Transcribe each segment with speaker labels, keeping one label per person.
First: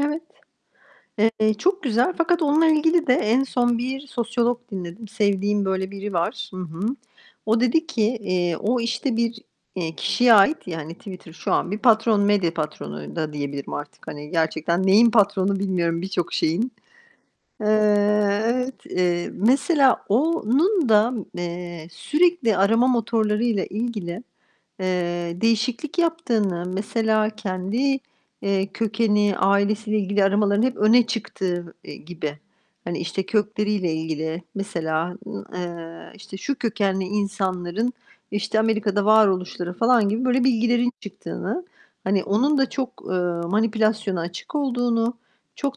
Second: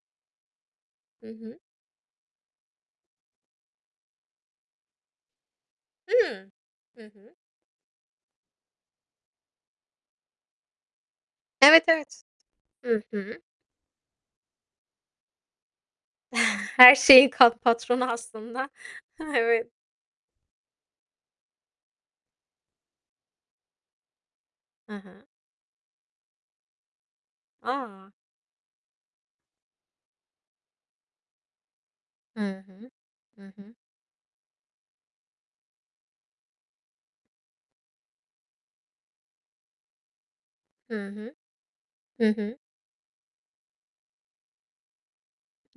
Speaker 1: Evet.
Speaker 2: Hı
Speaker 1: Eee,
Speaker 2: hı.
Speaker 1: çok güzel. Fakat onunla ilgili de en son bir sosyolog dinledim. Sevdiğim böyle biri
Speaker 2: Hı.
Speaker 1: var. Hı hı.
Speaker 2: Hı hı.
Speaker 1: O dedi ki, eee, o, işte, bir, eee, kişiye ait, yani, hani, Twitter şu an bir
Speaker 2: Evet,
Speaker 1: patron,
Speaker 2: evet.
Speaker 1: medya
Speaker 2: Hı
Speaker 1: patronu da
Speaker 2: hı.
Speaker 1: diyebilirim artık, hani, gerçekten neyin patronu bilmiyorum, birçok şeyin.
Speaker 2: Her şeyin kat
Speaker 1: Eee
Speaker 2: patronu aslında.
Speaker 1: Evet, eee,
Speaker 2: Evet.
Speaker 1: mesela onun da, eee, sürekli arama motorlarıyla ilgili,
Speaker 2: Hı hı.
Speaker 1: eee, değişiklik yaptığını, mesela kendi,
Speaker 2: A!
Speaker 1: eee, kökeni, ailesiyle ilgili aramaların hep öne çıktığı, eee, gibi,
Speaker 2: Hı hı.
Speaker 1: hani, işte,
Speaker 2: Hı hı.
Speaker 1: kökleriyle ilgili mesela, ııı, eee, işte, şu kökenli insanların, işte, Amerika'da varoluşları falan gibi böyle bilgilerin
Speaker 2: Hı hı.
Speaker 1: çıktığını, hani
Speaker 2: Hı
Speaker 1: onun
Speaker 2: hı.
Speaker 1: da çok, ııı, manipülasyona açık olduğunu,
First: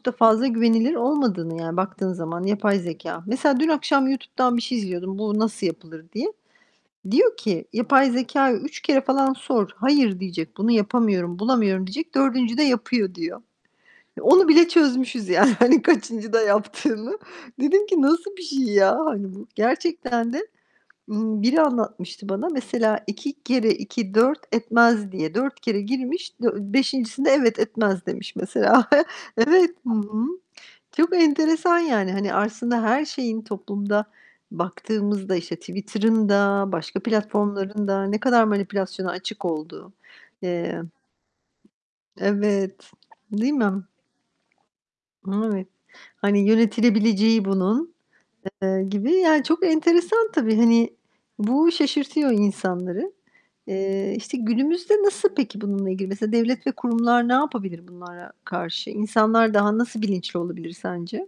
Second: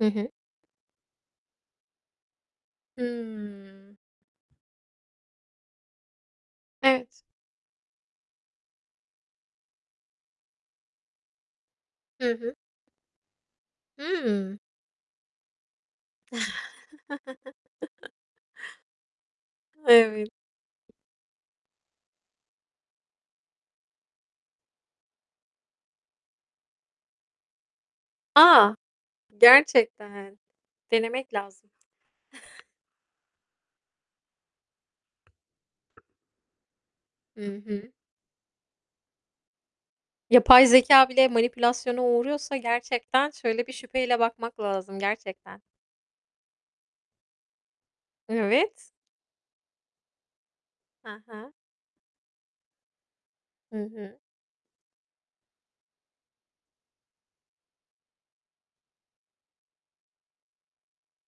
Speaker 2: Hı
Speaker 1: da
Speaker 2: hı.
Speaker 1: fazla güvenilir olmadığını, yani baktığın zaman yapay zekâ. Mesela dün
Speaker 2: Hıı.
Speaker 1: akşam YouTube'dan bir şey izliyordum, bu nasıl yapılır diye.
Speaker 2: Evet.
Speaker 1: Diyor ki yapay zekâya 3 kere falan sor. Hayır, diyecek, bunu yapamıyorum, bulamıyorum diyecek.
Speaker 2: Hı hı.
Speaker 1: 4.'de yapıyor, diyor. Eee, onu
Speaker 2: Hıı.
Speaker 1: bile çözmüşüz yani, hani, kaçıncıda yaptığını. Dedim ki nasıl bir şey ya, hani, bu?
Speaker 2: Evet.
Speaker 1: Gerçekten de, ımm, biri anlatmıştı bana. Mesela 2 kere 2 4 etmez diye. 4 kere girmiş, Dö 5.'sinde evet, etmez demiş mesela.
Speaker 2: A!
Speaker 1: Evet, hı hı.
Speaker 2: Gerçekten.
Speaker 1: Çok
Speaker 2: Denemek lazım.
Speaker 1: enteresan yani. Hani, aslında her şeyin toplumda baktığımızda, işte, Twitter'ın da, başka
Speaker 2: Hı
Speaker 1: platformların
Speaker 2: hı.
Speaker 1: da ne kadar manipülasyona açık olduğu,
Speaker 2: Yapay
Speaker 1: emm
Speaker 2: zekâ bile manipülasyona uğruyorsa
Speaker 1: Evet,
Speaker 2: gerçekten
Speaker 1: değil mi?
Speaker 2: şöyle bir şüpheyle bakmak lazım
Speaker 1: N
Speaker 2: gerçekten.
Speaker 1: evet. Hani, yönetilebileceği bunun,
Speaker 2: N
Speaker 1: eee,
Speaker 2: evet.
Speaker 1: gibi Yani, çok enteresan tabii. Hani
Speaker 2: Hı hı.
Speaker 1: bu şaşırtıyor insanları.
Speaker 2: Hı
Speaker 1: Eee,
Speaker 2: hı.
Speaker 1: işte, günümüzde nasıl peki bununla ilgili? Mesela devlet ve kurumlar ne yapabilir bunlara karşı? İnsanlar daha nasıl bilinçli olabilir sence?